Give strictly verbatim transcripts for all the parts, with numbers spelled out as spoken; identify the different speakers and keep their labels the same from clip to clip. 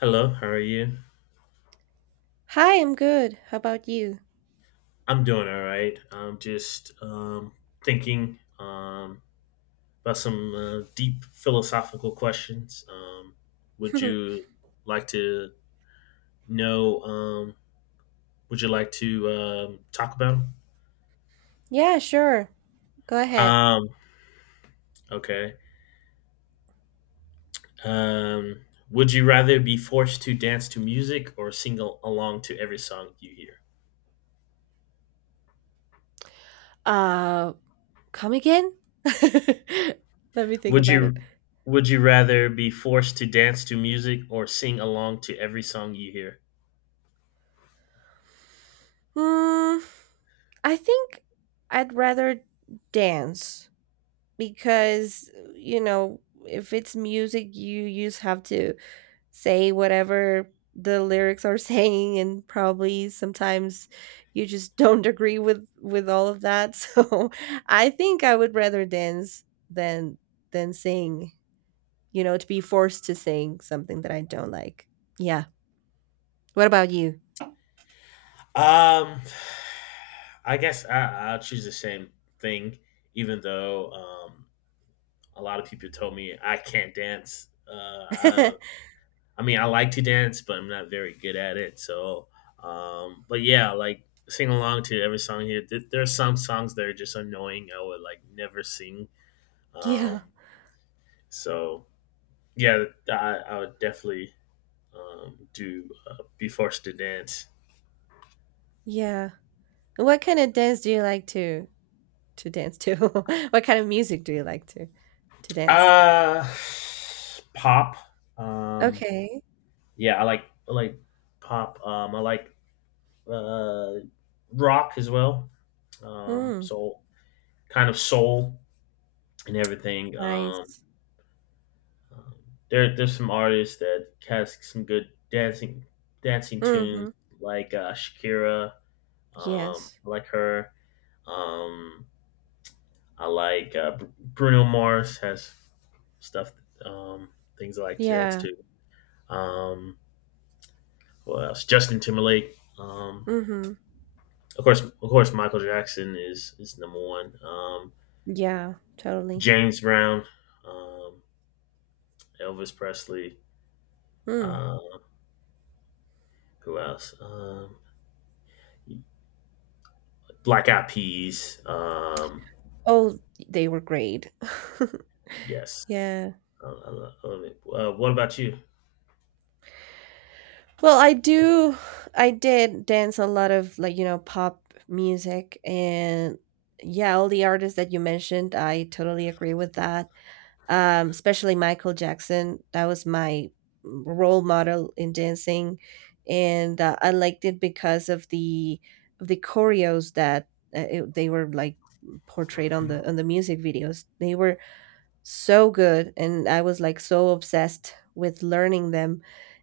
Speaker 1: Hello, how are you?
Speaker 2: Hi, I'm good. How about you?
Speaker 1: I'm doing all right. I'm just um, thinking um, about some uh, deep philosophical questions. Um, would you like to know? Um, would you like to um, talk about 'em?
Speaker 2: Yeah, sure. Go ahead.
Speaker 1: Um, okay. Um, would you rather be forced to dance to music or sing al- along to every song you hear?
Speaker 2: Uh, Come again? Let me think
Speaker 1: Would
Speaker 2: about it.
Speaker 1: you would you rather be forced to dance to music or sing along to every song you hear?
Speaker 2: Hmm, I think I'd rather dance because, you know, if it's music, you just have to say whatever the lyrics are saying, and probably sometimes you just don't agree with with all of that, so i think i would rather dance than than sing, you know, to be forced to sing something that I don't like. Yeah. What about you?
Speaker 1: Um, I guess I, I'll choose the same thing, even though um, a lot of people told me I can't dance. Uh, I, I mean, I like to dance, but I'm not very good at it. So, um, but yeah, like sing along to every song here. Th- there are some songs that are just annoying. I would like never sing.
Speaker 2: Yeah,
Speaker 1: Um, so yeah, I, I would definitely um, do uh, be forced to dance.
Speaker 2: yeah, what kind of dance do you like to to dance to? What kind of music do you like to to dance?
Speaker 1: Uh, Pop. Um,
Speaker 2: Okay.
Speaker 1: yeah, I like I like pop. Um, I like uh, rock as well. Um,
Speaker 2: mm,
Speaker 1: so kind of soul and everything. Um,
Speaker 2: Nice.
Speaker 1: um, there there's some artists that has some good dancing dancing tunes
Speaker 2: Mm-hmm.
Speaker 1: like uh, Shakira. Um,
Speaker 2: Yes.
Speaker 1: I like her. Um, I like uh, Br- Bruno Mars has stuff, um, things I like to dance
Speaker 2: Yeah.
Speaker 1: to. Um, what else? Justin Timberlake. Um,
Speaker 2: Mhm.
Speaker 1: of course, of course, Michael Jackson is is number one. Um,
Speaker 2: Yeah, totally.
Speaker 1: James Brown, um, Elvis Presley.
Speaker 2: Mm.
Speaker 1: Uh, who else? Um, Black Eyed Peas. Um,
Speaker 2: Oh, they were great.
Speaker 1: yes.
Speaker 2: Yeah.
Speaker 1: Uh, I, I love it. Uh, what about you?
Speaker 2: Well, I do I did dance a lot of, like, you know, pop music, and yeah, all the artists that you mentioned, I totally agree with that. Um, especially Michael Jackson. That was my role model in dancing, and uh, I liked it because of the of the choreos that uh, it, they were like portrayed on the on the music videos. They were so good, and I was like so obsessed with learning them,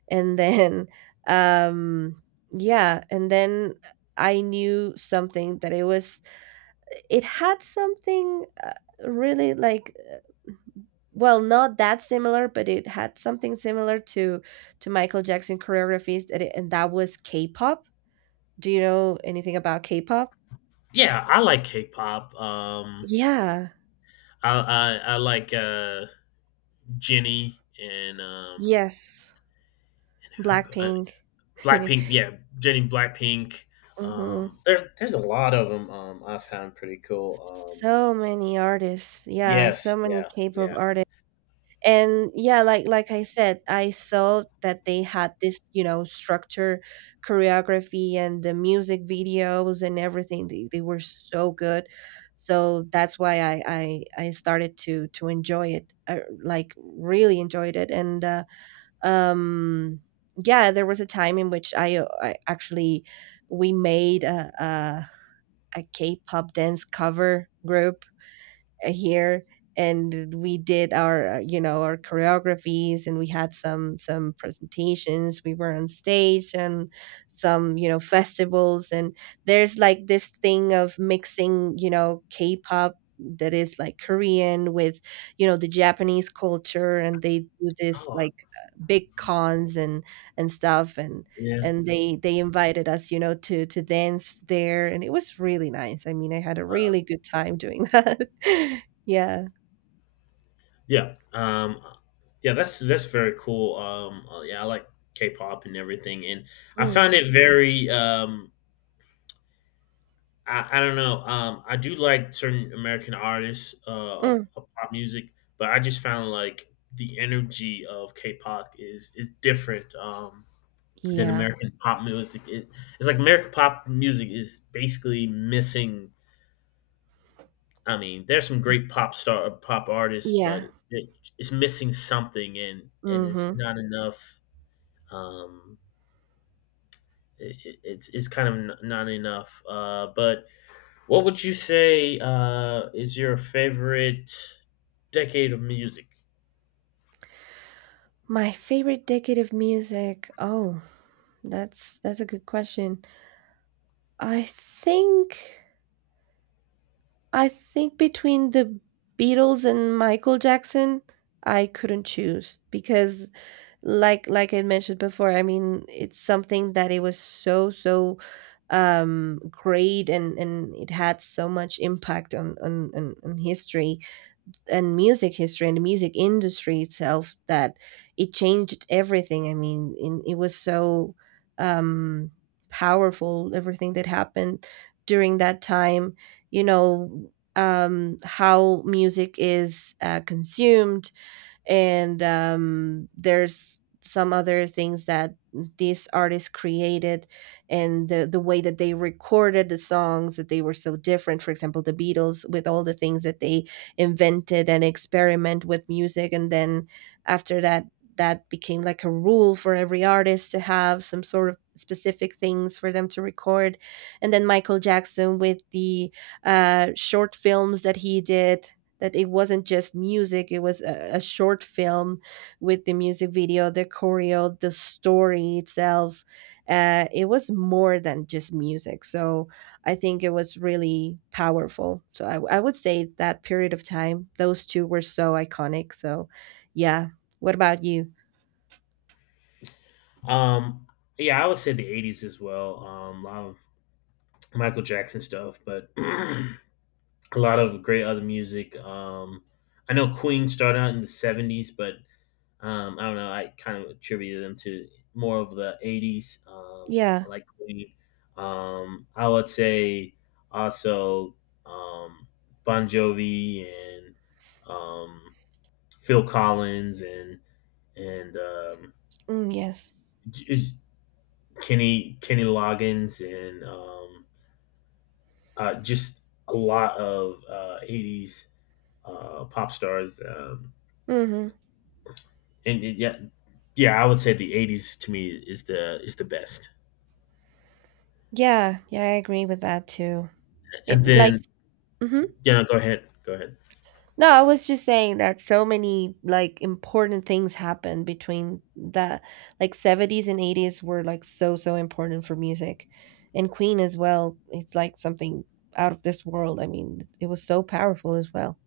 Speaker 2: and then um yeah, and then I knew something that it was, it had something, uh, really, like, uh, well, not that similar, but it had something similar to to Michael Jackson choreographies, that, it, and that was K-pop. Do you know anything about K-pop?
Speaker 1: Yeah, I like K-pop. Um,
Speaker 2: Yeah.
Speaker 1: I, I I like uh, Jenny and um,
Speaker 2: Yes,
Speaker 1: who- I,
Speaker 2: Blackpink.
Speaker 1: Blackpink, yeah, Jenny Blackpink.
Speaker 2: Hmm.
Speaker 1: Um, there's there's a lot of them. Um, I found pretty cool. Um,
Speaker 2: So many artists. Yeah, so
Speaker 1: yes,
Speaker 2: many
Speaker 1: yeah,
Speaker 2: K-pop
Speaker 1: yeah.
Speaker 2: artists. And yeah, like like I said, I saw that they had this, you know, structure, choreography, and the music videos and everything. They, they were so good. So that's why I, I I started to to enjoy it. I, like, really enjoyed it. And uh, um yeah, there was a time in which I, uh, I actually, we made a, a a K-pop dance cover group, uh, here, and we did our, uh, you know, our choreographies, and we had some some presentations, we were on stage, and some, you know, festivals, and there's like this thing of mixing, you know, K-pop, that is like Korean with, you know, the Japanese culture, and they do this
Speaker 1: Oh,
Speaker 2: like, uh, big cons and and stuff, and
Speaker 1: yeah,
Speaker 2: and they they invited us, you know, to to dance there, and it was really nice. I mean, I had a
Speaker 1: wow.
Speaker 2: really good time doing that. Yeah.
Speaker 1: Yeah. Um, yeah, that's that's very cool. Um, uh, yeah, I like K-pop and everything, and I
Speaker 2: Mm,
Speaker 1: found it very. Um, I, I don't know. Um, I do like certain American artists uh, of,
Speaker 2: mm.
Speaker 1: of pop music, but I just found like the energy of K-pop is is different. Um, than
Speaker 2: Yeah.
Speaker 1: American pop music. It, it's like American pop music is basically missing. I mean, there's some great pop star pop artists, but
Speaker 2: Yeah.
Speaker 1: it, it's missing something, and and it's
Speaker 2: Mhm.
Speaker 1: not enough. Um, it, it- it's it's kind of n- not enough. Uh, but what would you say uh, is your favorite decade of music?
Speaker 2: My favorite decade of music. Oh, that's that's a good question. I think I think between the Beatles and Michael Jackson, I couldn't choose, because, like like I mentioned before, I mean, it's something that it was so so um great, and and it had so much impact on on on, on history and music history and the music industry itself, that it changed everything. I mean, in, it was so, um, powerful, everything that happened during that time, you know, um, how music is, uh, consumed, and um, there's some other things that these artists created, and the, the way that they recorded the songs, that they were so different. For example, the Beatles, with all the things that they invented and experiment with music, and then after that, that became like a rule for every artist, to have some sort of specific things for them to record. And then Michael Jackson, with the uh, short films that he did, that it wasn't just music, it was a, a short film with the music video, the choreo, the story itself. Uh, it was more than just music. So I think it was really powerful, so I, I would say that period of time, those two were so iconic, so yeah. What about you?
Speaker 1: Um, yeah, I would say the eighties as well. Um, a lot of Michael Jackson stuff, but a lot of great other music. Um, I know Queen started out in the seventies, but um, I don't know. I kind of attributed them to more of the eighties. Um,
Speaker 2: Yeah.
Speaker 1: I like Queen. Um, I would say also um, Bon Jovi and um, Phil Collins and and um,
Speaker 2: Mm, yes.
Speaker 1: j- Kenny Kenny Loggins and um, uh, just a lot of uh, eighties uh, pop stars. Um,
Speaker 2: Mm-hmm.
Speaker 1: and yeah, yeah, I would say the eighties to me is the is the best.
Speaker 2: Yeah, yeah, I agree with that too.
Speaker 1: And
Speaker 2: It like.
Speaker 1: then
Speaker 2: Mhm.
Speaker 1: yeah, no, go ahead, go ahead.
Speaker 2: No, I was just saying that so many, like, important things happened between the, like, seventies and eighties, were like so so important for music. And Queen as well, it's like something out of this world. I mean, it was so powerful as well.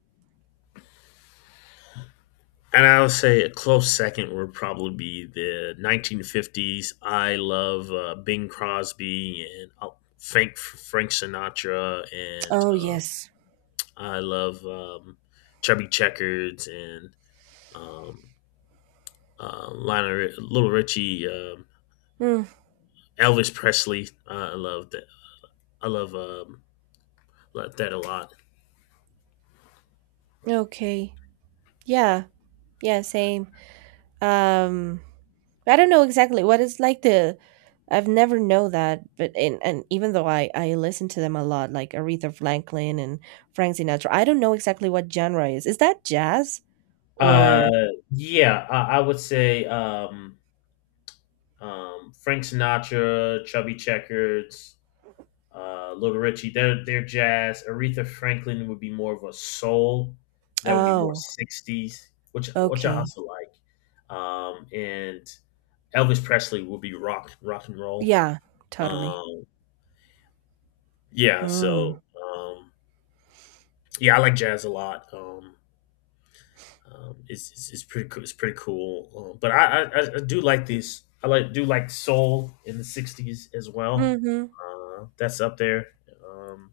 Speaker 1: And I would say a close second would probably be the nineteen fifties. I love uh, Bing Crosby and uh, Frank Frank Sinatra, and
Speaker 2: Oh,
Speaker 1: uh,
Speaker 2: yes.
Speaker 1: I love um, Chubby Checkers and um, uh, Lionel, Little Richie, um,
Speaker 2: Hmm.
Speaker 1: Elvis Presley. Uh, I love that. I love um, love that a lot.
Speaker 2: Okay. Yeah. Yeah, same. Um I don't know exactly what is like the, I've never know that, but and and even though I I listen to them a lot, like Aretha Franklin and Frank Sinatra, I don't know exactly what genre is. Is that jazz
Speaker 1: Uh,
Speaker 2: or.
Speaker 1: yeah, I, I would say um, um, Frank Sinatra, Chubby Checkers, uh, Little Richie. They're they're jazz. Aretha Franklin would be more of a soul. That would be more
Speaker 2: Oh,
Speaker 1: sixties, which which I
Speaker 2: okay.
Speaker 1: also like. Um, and Elvis Presley would be rock rock and roll.
Speaker 2: Yeah, totally.
Speaker 1: Um, yeah,
Speaker 2: Mm.
Speaker 1: so um, yeah, I like jazz a lot. Um, Um, it's, it's it's pretty cool. It's pretty cool. Um, but I, I I do like these. I like do like soul in the sixties as well.
Speaker 2: Mm-hmm.
Speaker 1: Uh, that's up there. Um,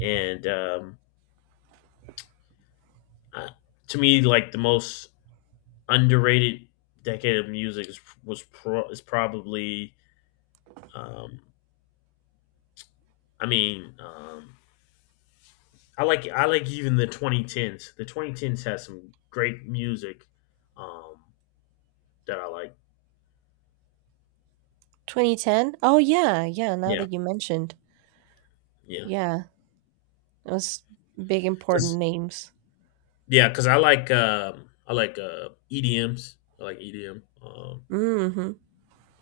Speaker 1: and um, I, to me, like the most underrated decade of music is, was pro, is probably. Um, I mean, um, I like I like even the twenty tens. The twenty tens has some great music um, that I like.
Speaker 2: two thousand ten? Oh yeah, yeah, now
Speaker 1: Yeah,
Speaker 2: that you mentioned.
Speaker 1: yeah.
Speaker 2: Yeah. Those big important
Speaker 1: 'Cause
Speaker 2: names.
Speaker 1: yeah, because I like um I like uh E D Ms. I like E D M. Um,
Speaker 2: Mm-hmm.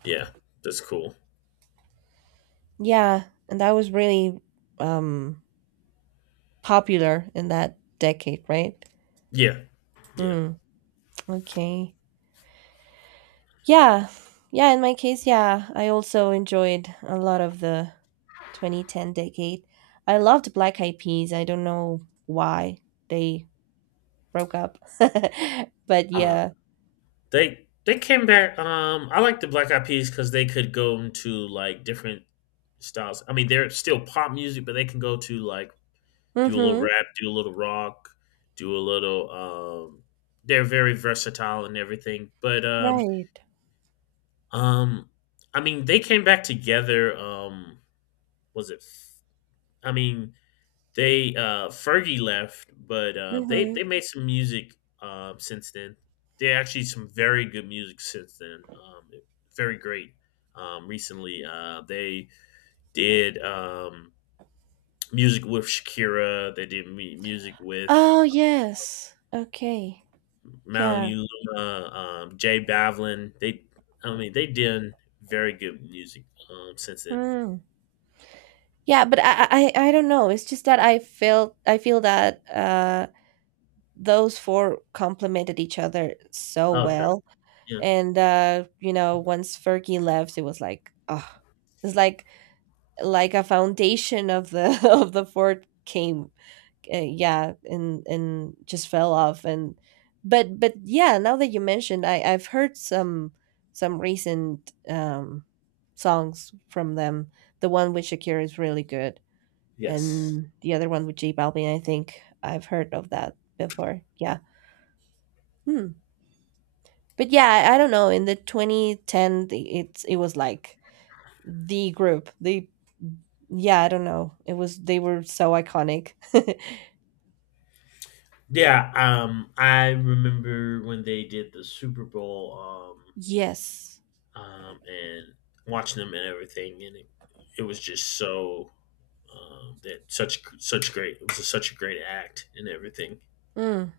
Speaker 1: yeah, that's cool.
Speaker 2: Yeah. And that was really um popular in that decade, right?
Speaker 1: Yeah, yeah.
Speaker 2: Mm, okay. Yeah. Yeah, in my case, yeah, I also enjoyed a lot of the twenty ten decade. I loved Black Eyed Peas. I don't know why they broke up. But
Speaker 1: Uh,
Speaker 2: yeah.
Speaker 1: they they came back. Um, I like the Black Eyed Peas because they could go into like different styles. I mean, they're still pop music, but they can go to like do a little
Speaker 2: Mhm.
Speaker 1: rap, do a little rock, do a little. Um, they're very versatile and everything. But um,
Speaker 2: Right.
Speaker 1: um, I mean, they came back together. Um, was it? f- I mean, they uh, Fergie left, but uh, they they
Speaker 2: Mhm.
Speaker 1: made some music um, since then. They actually some very good music since then. Um, very great. Um, recently, uh, they did um, music with Shakira. They did mu- music with
Speaker 2: Oh, yes. Okay. Yeah.
Speaker 1: Malibu Luma, um, Jay Bavlin. They, I mean, they did very good music um, since then.
Speaker 2: Mm. Yeah, but I, I I don't know. It's just that I felt I feel that uh those four complemented each other so
Speaker 1: Okay.
Speaker 2: well,
Speaker 1: Yeah.
Speaker 2: and uh you know, once Fergie left, it was like, oh, it's like like a foundation of the of the fort came, uh, yeah, and and just fell off. And but but yeah, now that you mentioned, i I've heard some some recent um songs from them. The one with Shakira is really good,
Speaker 1: Yes.
Speaker 2: and the other one with J Balvin, I think I've heard of that before. Yeah. Hmm. But yeah, I, I don't know, in the twenty ten, the- it's it was like, the group. They, yeah, I don't know. It was, they were so iconic.
Speaker 1: Yeah, um, I remember when they did the Super Bowl. Um,
Speaker 2: Yes.
Speaker 1: um, and watching them and everything, and it, it was just so um, that such such great it was such a great act and everything.
Speaker 2: Mm.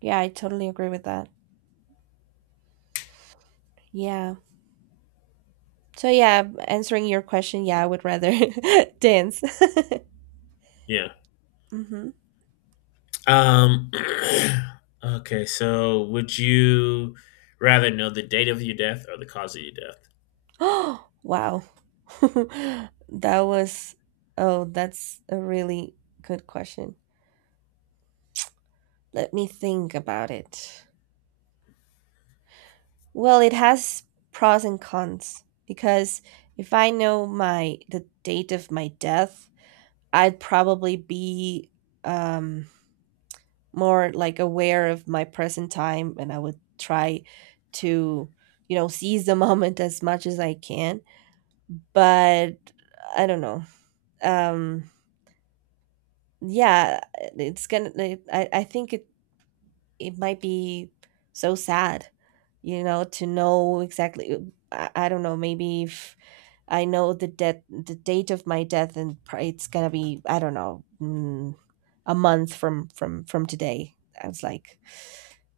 Speaker 2: Yeah, I totally agree with that. Yeah. So yeah, answering your question, yeah, I would rather dance.
Speaker 1: Yeah.
Speaker 2: Hmm.
Speaker 1: Um, okay, so would you rather know the date of your death or the cause of your death?
Speaker 2: Oh wow, that was, oh that's a really good question. Let me think about it. Well, it has pros and cons, because if I know my, the date of my death, I'd probably be, um, more like aware of my present time, and I would try to, you know, seize the moment as much as I can. But I don't know. Um, yeah, it's gonna, it, I, I think it, it might be so sad, you know, to know exactly. uh, I, I don't know, maybe if I know the death, the date of my death, and pri- it's gonna be, I don't know. Mm, a month from from from today. I was like,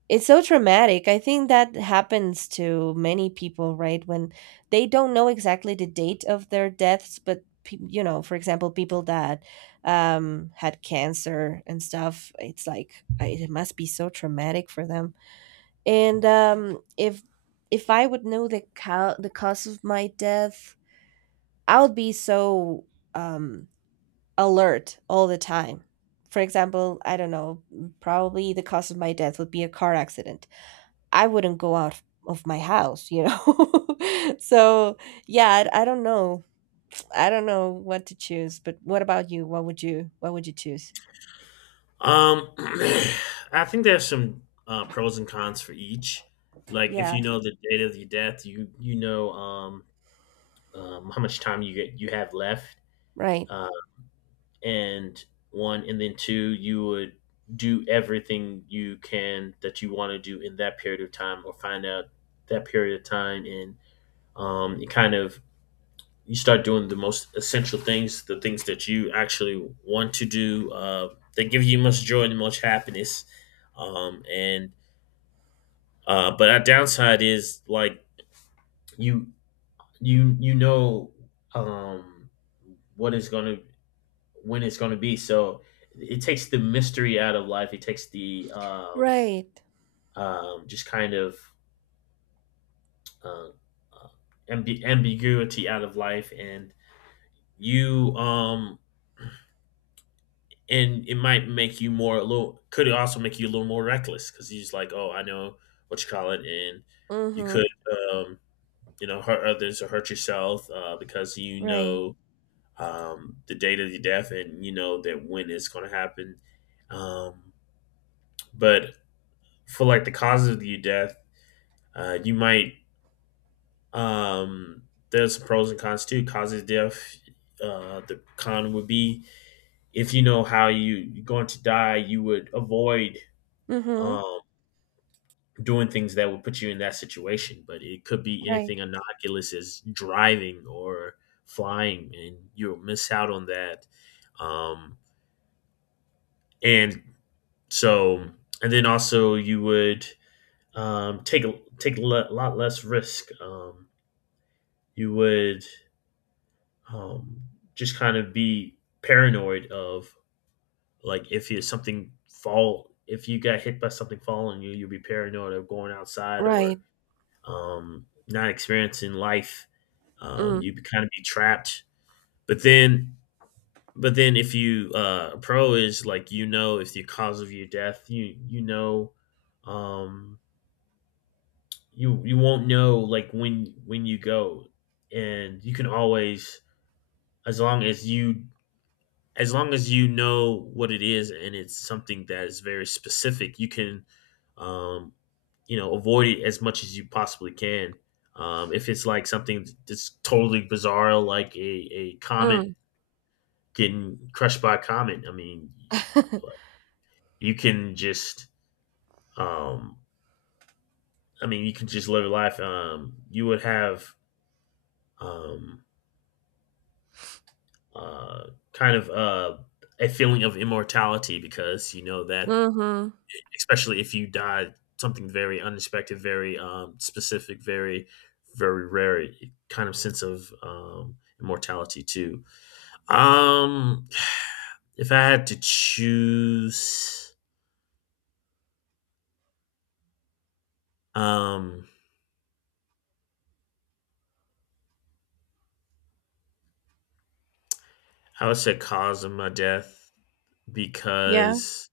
Speaker 2: it's so traumatic. I think that happens to many people, right, when they don't know exactly the date of their deaths. But pe- you know, for example, people that um had cancer and stuff, it's like, I- it must be so traumatic for them. And um if if I would know the ca- the cause of my death, I would be so, um alert all the time. For example, I don't know, probably the cause of my death would be a car accident. I wouldn't go out of my house, you know? So, yeah, I, I don't know. I don't know what to choose. But what about you? What would you, what would you choose?
Speaker 1: Um, I think there's some uh, pros and cons for each. Like if
Speaker 2: Yeah,
Speaker 1: you know the date of your death, you you know um, um, how much time you get you have left.
Speaker 2: right.
Speaker 1: Uh, and One and then two you would do everything you can that you want to do in that period of time or find out that period of time and um, you kind of you start doing the most essential things the things that you actually want to do uh, that give you much joy and much happiness um, and uh, but our downside is like you you you know um, what is going to when it's going to be. So it takes the mystery out of life. It takes the um,
Speaker 2: Right.
Speaker 1: um, just kind of uh, uh, ambiguity out of life, and you um, and it might make you more a little. Could it also make you a little more reckless because you're just like, oh, I know what you call it, and you could
Speaker 2: Mhm.
Speaker 1: um, you know hurt others or hurt yourself uh, because you
Speaker 2: Right.
Speaker 1: know um, the date of your death and you know that when it's going to happen. Um, but for like the causes of the death, uh, you might um, there's some pros and cons too. Causes of death, uh, the con would be if you know how you, you're going to die, you would avoid
Speaker 2: Mhm.
Speaker 1: um, doing things that would put you in that situation. But it could be
Speaker 2: Right.
Speaker 1: anything innocuous as driving or flying, and you'll miss out on that. Um, and So, and then also you would um, take a take a le- lot less risk. Um, you would um, just kind of be paranoid of like if you something fall if you got hit by something falling you you'll be paranoid of going outside or
Speaker 2: Right.
Speaker 1: um, not experiencing life um,
Speaker 2: Mm.
Speaker 1: you kind of be trapped but then but then if you uh, a pro is like you know if the cause of your death you you know um, you you won't know like when when you go and you can always as long as you as long as you know what it is and it's something that is very specific, you can, um, you know, avoid it as much as you possibly can. Um, if it's like something that's totally bizarre, like a, a comet
Speaker 2: Mm.
Speaker 1: getting crushed by a comet, I mean, you, like, you can just, um, I mean, you can just live your life. Um, you would have um, uh, kind of uh, a feeling of immortality because you know that
Speaker 2: Mhm.
Speaker 1: especially if you die something very unexpected, very um, specific, very very rare kind of sense of um, immortality too. Um, if I had to choose, um, I would say cause of my death
Speaker 2: Yeah.
Speaker 1: because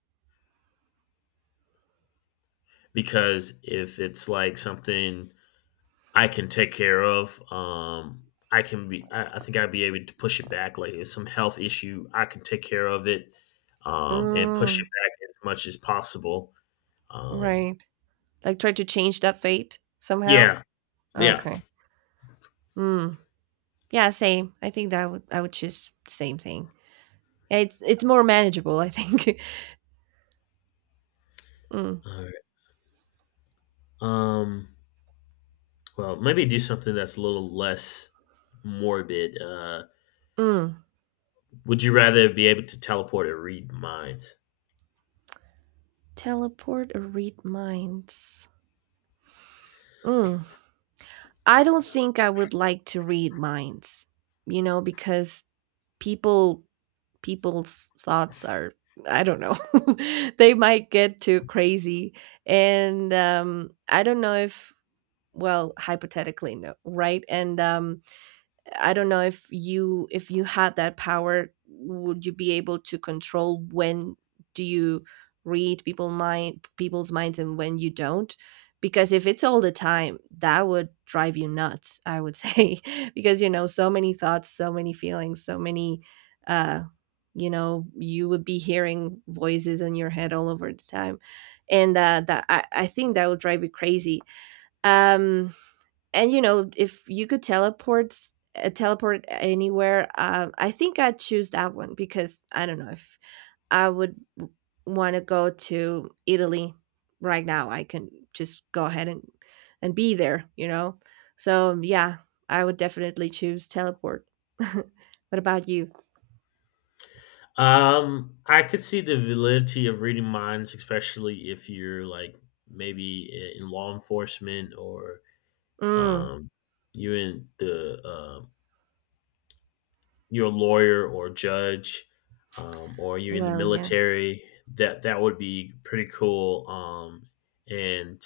Speaker 1: because if it's like something I can take care of. Um, I can be. I, I think I'd be able to push it back. Like if some health issue, I can take care of it um, and push it
Speaker 2: Mm.
Speaker 1: back as much as possible. Um,
Speaker 2: Right. Like, try to change that fate somehow.
Speaker 1: yeah, yeah.
Speaker 2: Okay. Mm. Yeah, same. I think that I would I would choose the same thing. Yeah, it's it's more manageable, I think. Mm.
Speaker 1: All right. Um, well, maybe do something that's a little less morbid. Uh,
Speaker 2: Mm.
Speaker 1: would you rather be able to teleport or read minds?
Speaker 2: Teleport or read minds. Mm. I don't think I would like to read minds. You know, because people, people's thoughts are, I don't know. They might get too crazy, and um I don't know if, well, hypothetically no, right? And um I don't know if, you if you had that power, would you be able to control when do you read people mind, people's minds, and when you don't? Because if it's all the time, that would drive you nuts, I would say, because, you know, so many thoughts, so many feelings, so many, uh you know, you would be hearing voices in your head all over the time. And uh, that I, I think that would drive you crazy. Um, and you know, if you could teleport, uh, teleport anywhere, uh, I think I'd choose that one, because I don't know, if I would want to go to Italy right now, I can just go ahead and and be there, you know. So yeah, I would definitely choose teleport. What about you?
Speaker 1: Um, I could see the validity of reading minds, especially if you're like maybe in law enforcement or
Speaker 2: mm,
Speaker 1: um, you're in the uh, you're a lawyer or a judge, um, or you're in the
Speaker 2: well, yeah.
Speaker 1: military. That that would be pretty cool. Um, and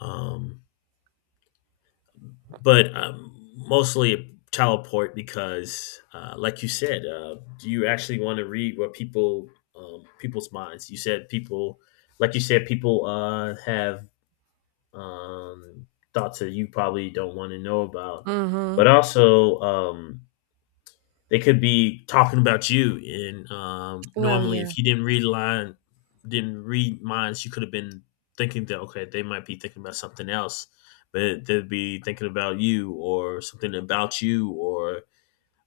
Speaker 1: um, but Um, mostly teleport because, uh, like you said, uh, do you actually want to read what people um, people's minds? You said people, like you said, people uh, have um, thoughts that you probably don't want to know about, but
Speaker 2: Hmm.
Speaker 1: also. Um, They could be talking about you, and um,
Speaker 2: Well,
Speaker 1: normally,
Speaker 2: yeah.
Speaker 1: if you didn't read line, didn't read minds, you could have been thinking that okay, they might be thinking about something else, but they'd be thinking about you or something about you or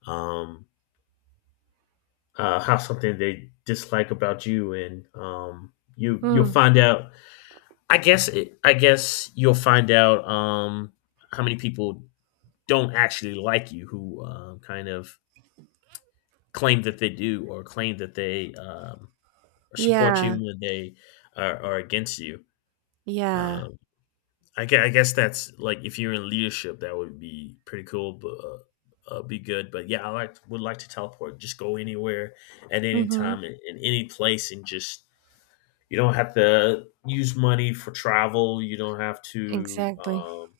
Speaker 1: um, uh, how something they dislike about you, and um, you you'll
Speaker 2: mm,
Speaker 1: find out. I guess it, I guess you'll find out um, how many people don't actually like you who um, kind of claim that they do or claim that they um, support you
Speaker 2: yeah,
Speaker 1: when they are, are against you.
Speaker 2: yeah.
Speaker 1: Um, I, gue- I guess that's like if you're in leadership, that would be pretty cool, but uh, uh, be good. But yeah, I like would like to teleport. Just go anywhere at any time
Speaker 2: Hmm.
Speaker 1: in, in any place, and just you don't have to use money for travel. You don't have to
Speaker 2: Exactly.
Speaker 1: um,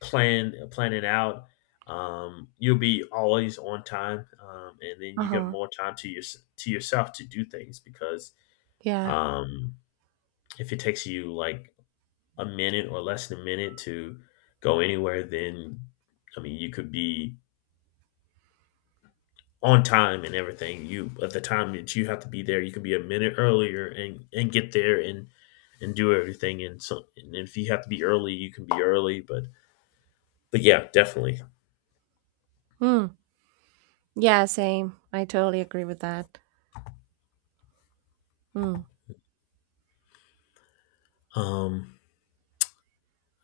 Speaker 1: plan plan it out. Um, you'll be always on time, um, and then you get
Speaker 2: Uh-huh.
Speaker 1: more time to your to yourself to do things because
Speaker 2: Yeah.
Speaker 1: um, if it takes you like a minute or less than a minute to go anywhere, then I mean you could be on time and everything. You at the time that you have to be there, you could be a minute earlier and and get there and and do everything. And so and if you have to be early, you can be early. But but yeah, definitely.
Speaker 2: Mm. Yeah, same. I totally agree with that. Mm.
Speaker 1: Um,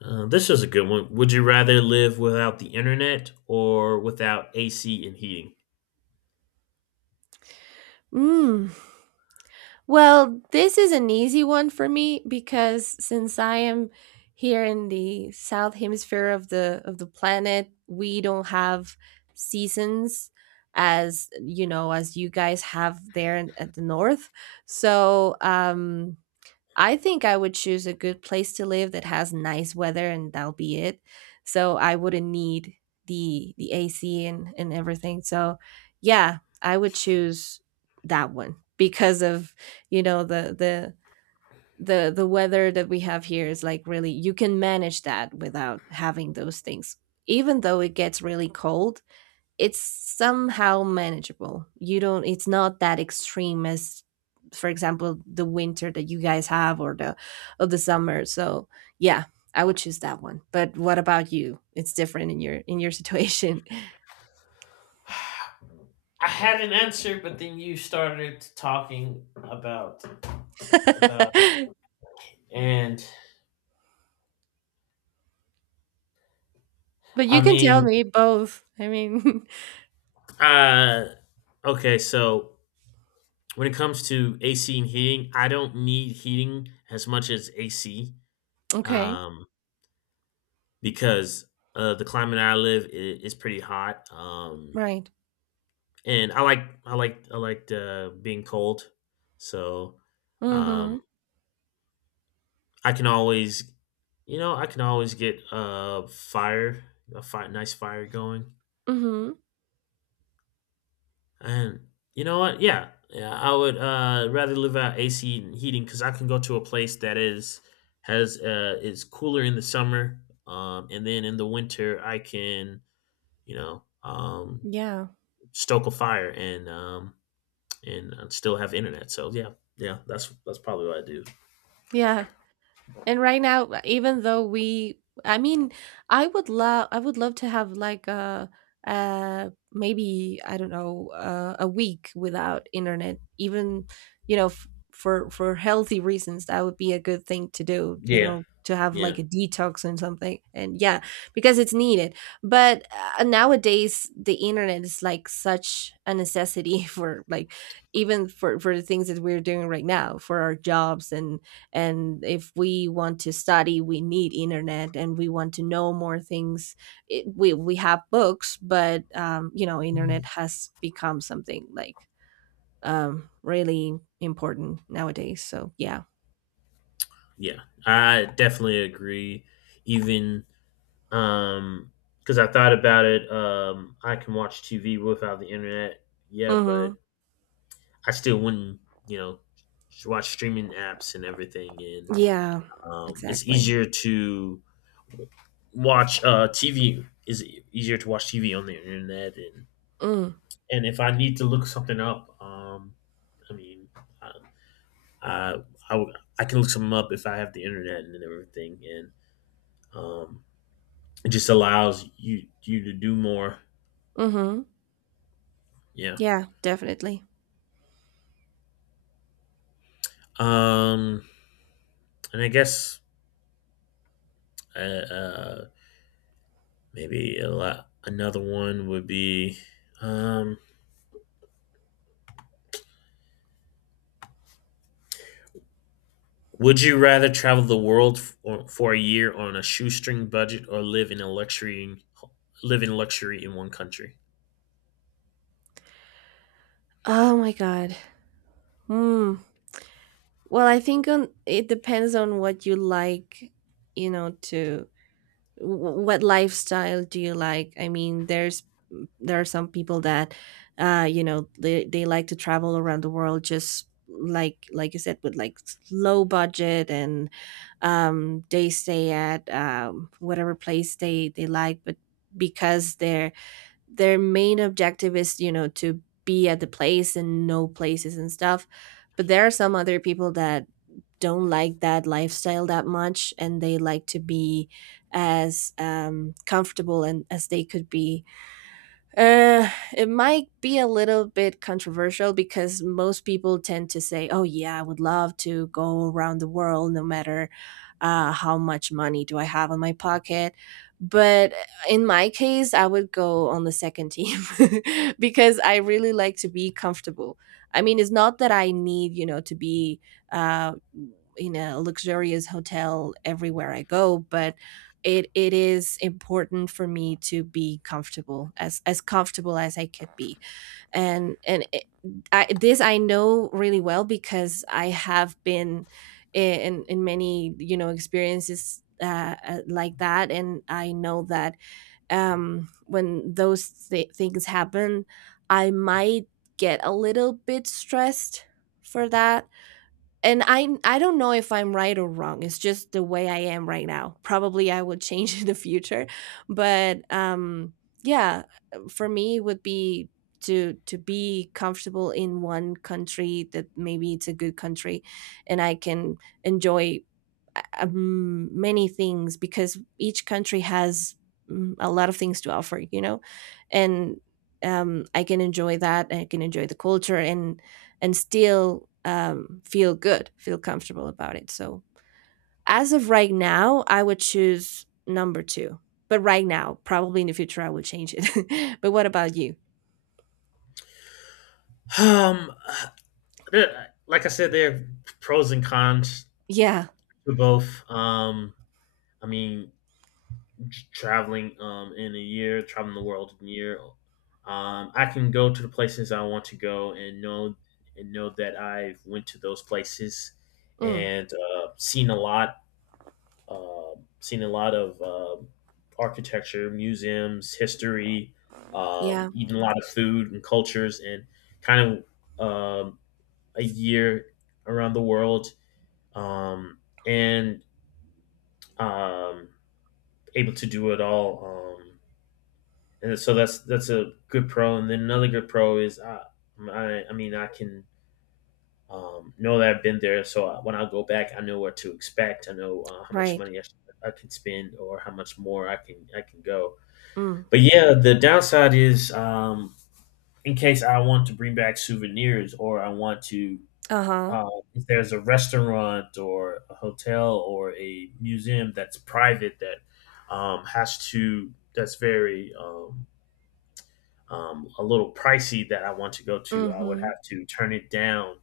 Speaker 1: uh, this is a good one. Would you rather live without the internet or without A C and heating?
Speaker 2: Mm. Well, this is an easy one for me, because since I am here in the south hemisphere of the of the planet, we don't have seasons as, you know, as you guys have there in, at the north. So, um I think I would choose a good place to live that has nice weather, and that'll be it. So I wouldn't need the the A C and and everything. So yeah, I would choose that one because of, you know, the the the the weather that we have here is like really you can manage that without having those things. Even though it gets really cold, it's somehow manageable. You don't It's not that extreme as, for example, the winter that you guys have or the or the summer. So yeah, I would choose that one. But what about you? It's different in your in your situation.
Speaker 1: I had an answer, but then you started talking about about And
Speaker 2: But
Speaker 1: I
Speaker 2: you can tell
Speaker 1: mean,
Speaker 2: me both. I mean,
Speaker 1: uh, okay, so when it comes to A C and heating, I don't need heating as much as A C,
Speaker 2: okay.
Speaker 1: um, because uh, the climate I live I is pretty hot, um,
Speaker 2: Right.
Speaker 1: and I like I like I like uh, being cold, so um,
Speaker 2: Mhm.
Speaker 1: I can always, you know, I can always get a fire, a fi- nice fire going.
Speaker 2: Mhm.
Speaker 1: And you know what? Yeah, yeah. I would uh, rather live out A C and heating because I can go to a place that is has uh, is cooler in the summer, um, and then in the winter I can you know um,
Speaker 2: Yeah.
Speaker 1: stoke a fire and um, and uh, still have internet. So yeah, yeah. That's that's probably what I do.
Speaker 2: Yeah, and right now, even though we, I mean, I would love, I would love to have like a, uh, maybe I don't know, uh, a week without internet. Even, you know, f- for for healthy reasons, that would be a good thing to do. You
Speaker 1: Yeah,
Speaker 2: know, to have
Speaker 1: yeah.
Speaker 2: like a detox and something. And yeah, because it's needed. But uh, nowadays, the internet is like such a necessity for like, even for for the things that we're doing right now for our jobs. and and if we want to study we need internet, and we want to know more things. It, we we have books, but um you know, internet has become something like um really important nowadays. So yeah.
Speaker 1: Yeah, I definitely agree. Even um, because I thought about it, um, I can watch T V without the internet. Yeah,
Speaker 2: Mhm.
Speaker 1: but I still wouldn't, you know, watch streaming apps and everything, and
Speaker 2: Yeah.
Speaker 1: um, it's
Speaker 2: Exactly.
Speaker 1: easier to watch uh, T V. Is e-, easier to watch T V on the internet, and
Speaker 2: Mm.
Speaker 1: and if I need to look something up, um, I mean, I I, I, would- I can look something up if I have the internet and everything, and um, it just allows you you to do more.
Speaker 2: Mhm.
Speaker 1: Yeah.
Speaker 2: Yeah, definitely.
Speaker 1: Um, and I guess uh, uh, Maybe a lot, another one would be um, would you rather travel the world for, for a year on a shoestring budget or live in a luxury live in luxury in one country?
Speaker 2: Oh my god. Mm. Well, I think on it depends on what you like, you know. To wh- what lifestyle do you like? I mean, there's there are some people that, uh you know, they, they like to travel around the world just like like you said, with like s- low budget, and um they stay at um whatever place they they like. But because their their main objective is, you know, to be at the place and know places and stuff. But there are some other people that don't like that lifestyle that much, and they like to be as um, comfortable and as they could be. uh, it might be a little bit controversial because most people tend to say, "Oh yeah, I would love to go around the world no matter uh, how much money do I have on my pocket." But in my case, I would go on the second team because I really like to be comfortable. I mean, it's not that I need, you know, to be uh, in a luxurious hotel everywhere I go, but it it is important for me to be comfortable, as as comfortable as I could be. And and it, I, this I know really well because I have been in in many, you know, experiences, uh, uh, like that, and I know that um when those th- things happen I might get a little bit stressed for that. And I I don't know if I'm right or wrong. It's just the way I am right now. Probably I will change in the future, but um yeah, for me it would be to to be comfortable in one country that maybe it's a good country, and I can enjoy um, many things, because each country has, mm, a lot of things to offer, you know. And um, I can enjoy that, I can enjoy the culture, and and still, um, feel good, feel comfortable about it. So as of right now I would choose number two, but right now probably in the future I will change it. But what about you?
Speaker 1: Um, there- like I said, there are pros and cons
Speaker 2: Yeah.
Speaker 1: to both. Um, I mean, traveling um, in a year, traveling the world in a year, um, I can go to the places I want to go and know and know that I went to those places
Speaker 2: Mm.
Speaker 1: and uh, seen a lot, uh, seen a lot of um architecture, museums, history, um,
Speaker 2: Yeah.
Speaker 1: eaten a lot of food and cultures, and kind of um, a year around the world um, and um, able to do it all. Um, and so that's that's a good pro. And then another good pro is I I, I mean I can um, know that I've been there, so I, when I go back, I know what to expect. I know uh, how much
Speaker 2: Right.
Speaker 1: money I, sh- I can spend or how much more I can I can go.
Speaker 2: Mm.
Speaker 1: But yeah, the downside is um, in case I want to bring back souvenirs or I want to.
Speaker 2: Uh-huh.
Speaker 1: Uh, if there's a restaurant or a hotel or a museum that's private that um, has to that's very um, um, a little pricey that I want to go to, I would
Speaker 2: Mm-hmm.
Speaker 1: have to turn it down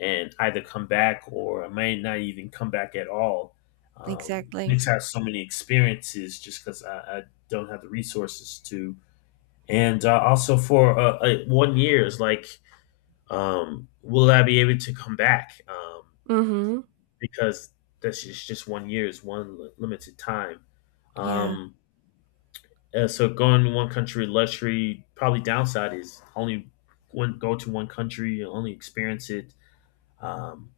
Speaker 1: and either come back or I may not even come back at all. Um,
Speaker 2: Exactly.
Speaker 1: Nick's had so many experiences just because I, I don't have the resources to. And uh, also for uh, uh, one year is like, um, will I be able to come back? Um,
Speaker 2: Mm-hmm.
Speaker 1: because that's just, just one year is one li- limited time.
Speaker 2: Yeah.
Speaker 1: Um, uh, so going one country luxury probably downside is only one go to one country you only experience it. Um,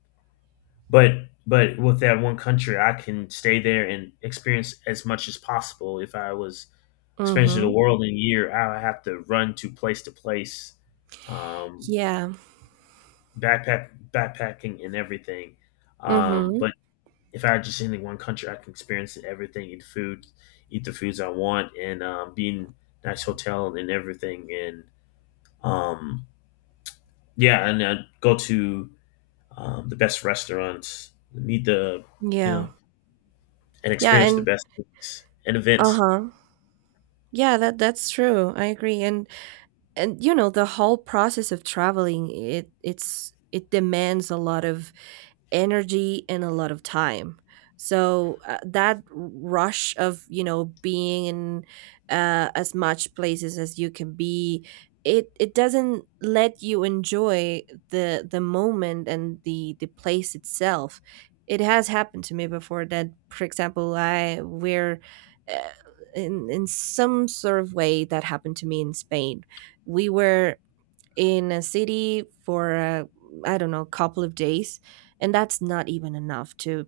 Speaker 1: but but with that one country, I can stay there and experience as much as possible. If I was experiencing the
Speaker 2: Mm-hmm.
Speaker 1: world in a year, I would have to run to place to place, um,
Speaker 2: Yeah.
Speaker 1: backpack backpacking and everything. Um,
Speaker 2: Mhm.
Speaker 1: but if I were just in one country, I can experience everything, eat food, eat the foods I want, and um, be in a nice hotel and everything. And um, yeah, and I'd go to um, the best restaurants, meet the, you
Speaker 2: Yeah.
Speaker 1: know, and
Speaker 2: Yeah,
Speaker 1: experience the
Speaker 2: and
Speaker 1: best things and events.
Speaker 2: uh-huh, yeah, that that's true. I agree. And and you know, the whole process of traveling, it it's it demands a lot of energy and a lot of time. So uh, that rush of, you know, being in, uh, as much places as you can be, it it doesn't let you enjoy the the moment and the the place itself. It has happened to me before that, for example, I were uh, in in some sort of way that happened to me in Spain. We were in a city for, I I don't know, a couple of days, and that's not even enough to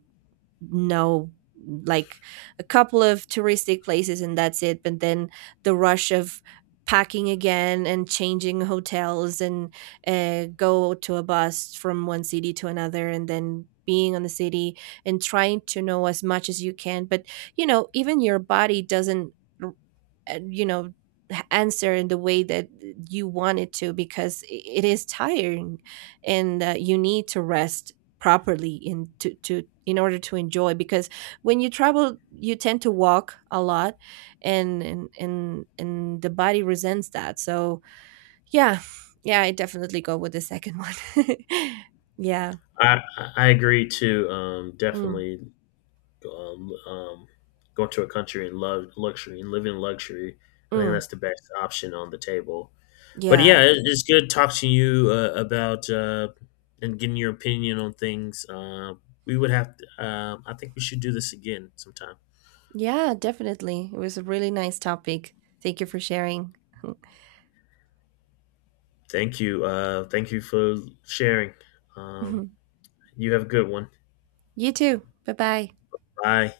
Speaker 2: know like a couple of touristic places, and that's it. But then the rush of packing again and changing hotels, and uh, go to a bus from one city to another, and then being on the city and trying to know as much as you can. But you know, even your body doesn't, uh, you know answer in the way that you want it to, because i- it is tiring, and uh, you need to rest properly in to, to in order to enjoy, because when you travel you tend to walk a lot, and and and, and the body resents that. So yeah, yeah, I definitely go with the second one. Yeah.
Speaker 1: I, I I agree to um,
Speaker 2: Mm.
Speaker 1: definitely um, um, going to a country and love luxury and living luxury. I think
Speaker 2: Mm.
Speaker 1: that's the best option on the table. But
Speaker 2: Yeah.
Speaker 1: yeah, it- it's good talking to you uh, about uh, and getting your opinion on things. Uh, we would have. To, um, I think we should do this again sometime.
Speaker 2: Yeah, definitely, it was a really nice topic. Thank you for sharing.
Speaker 1: Thank you. Uh, thank you for sharing. Um, you have a good one.
Speaker 2: You too. Bye bye.
Speaker 1: Bye.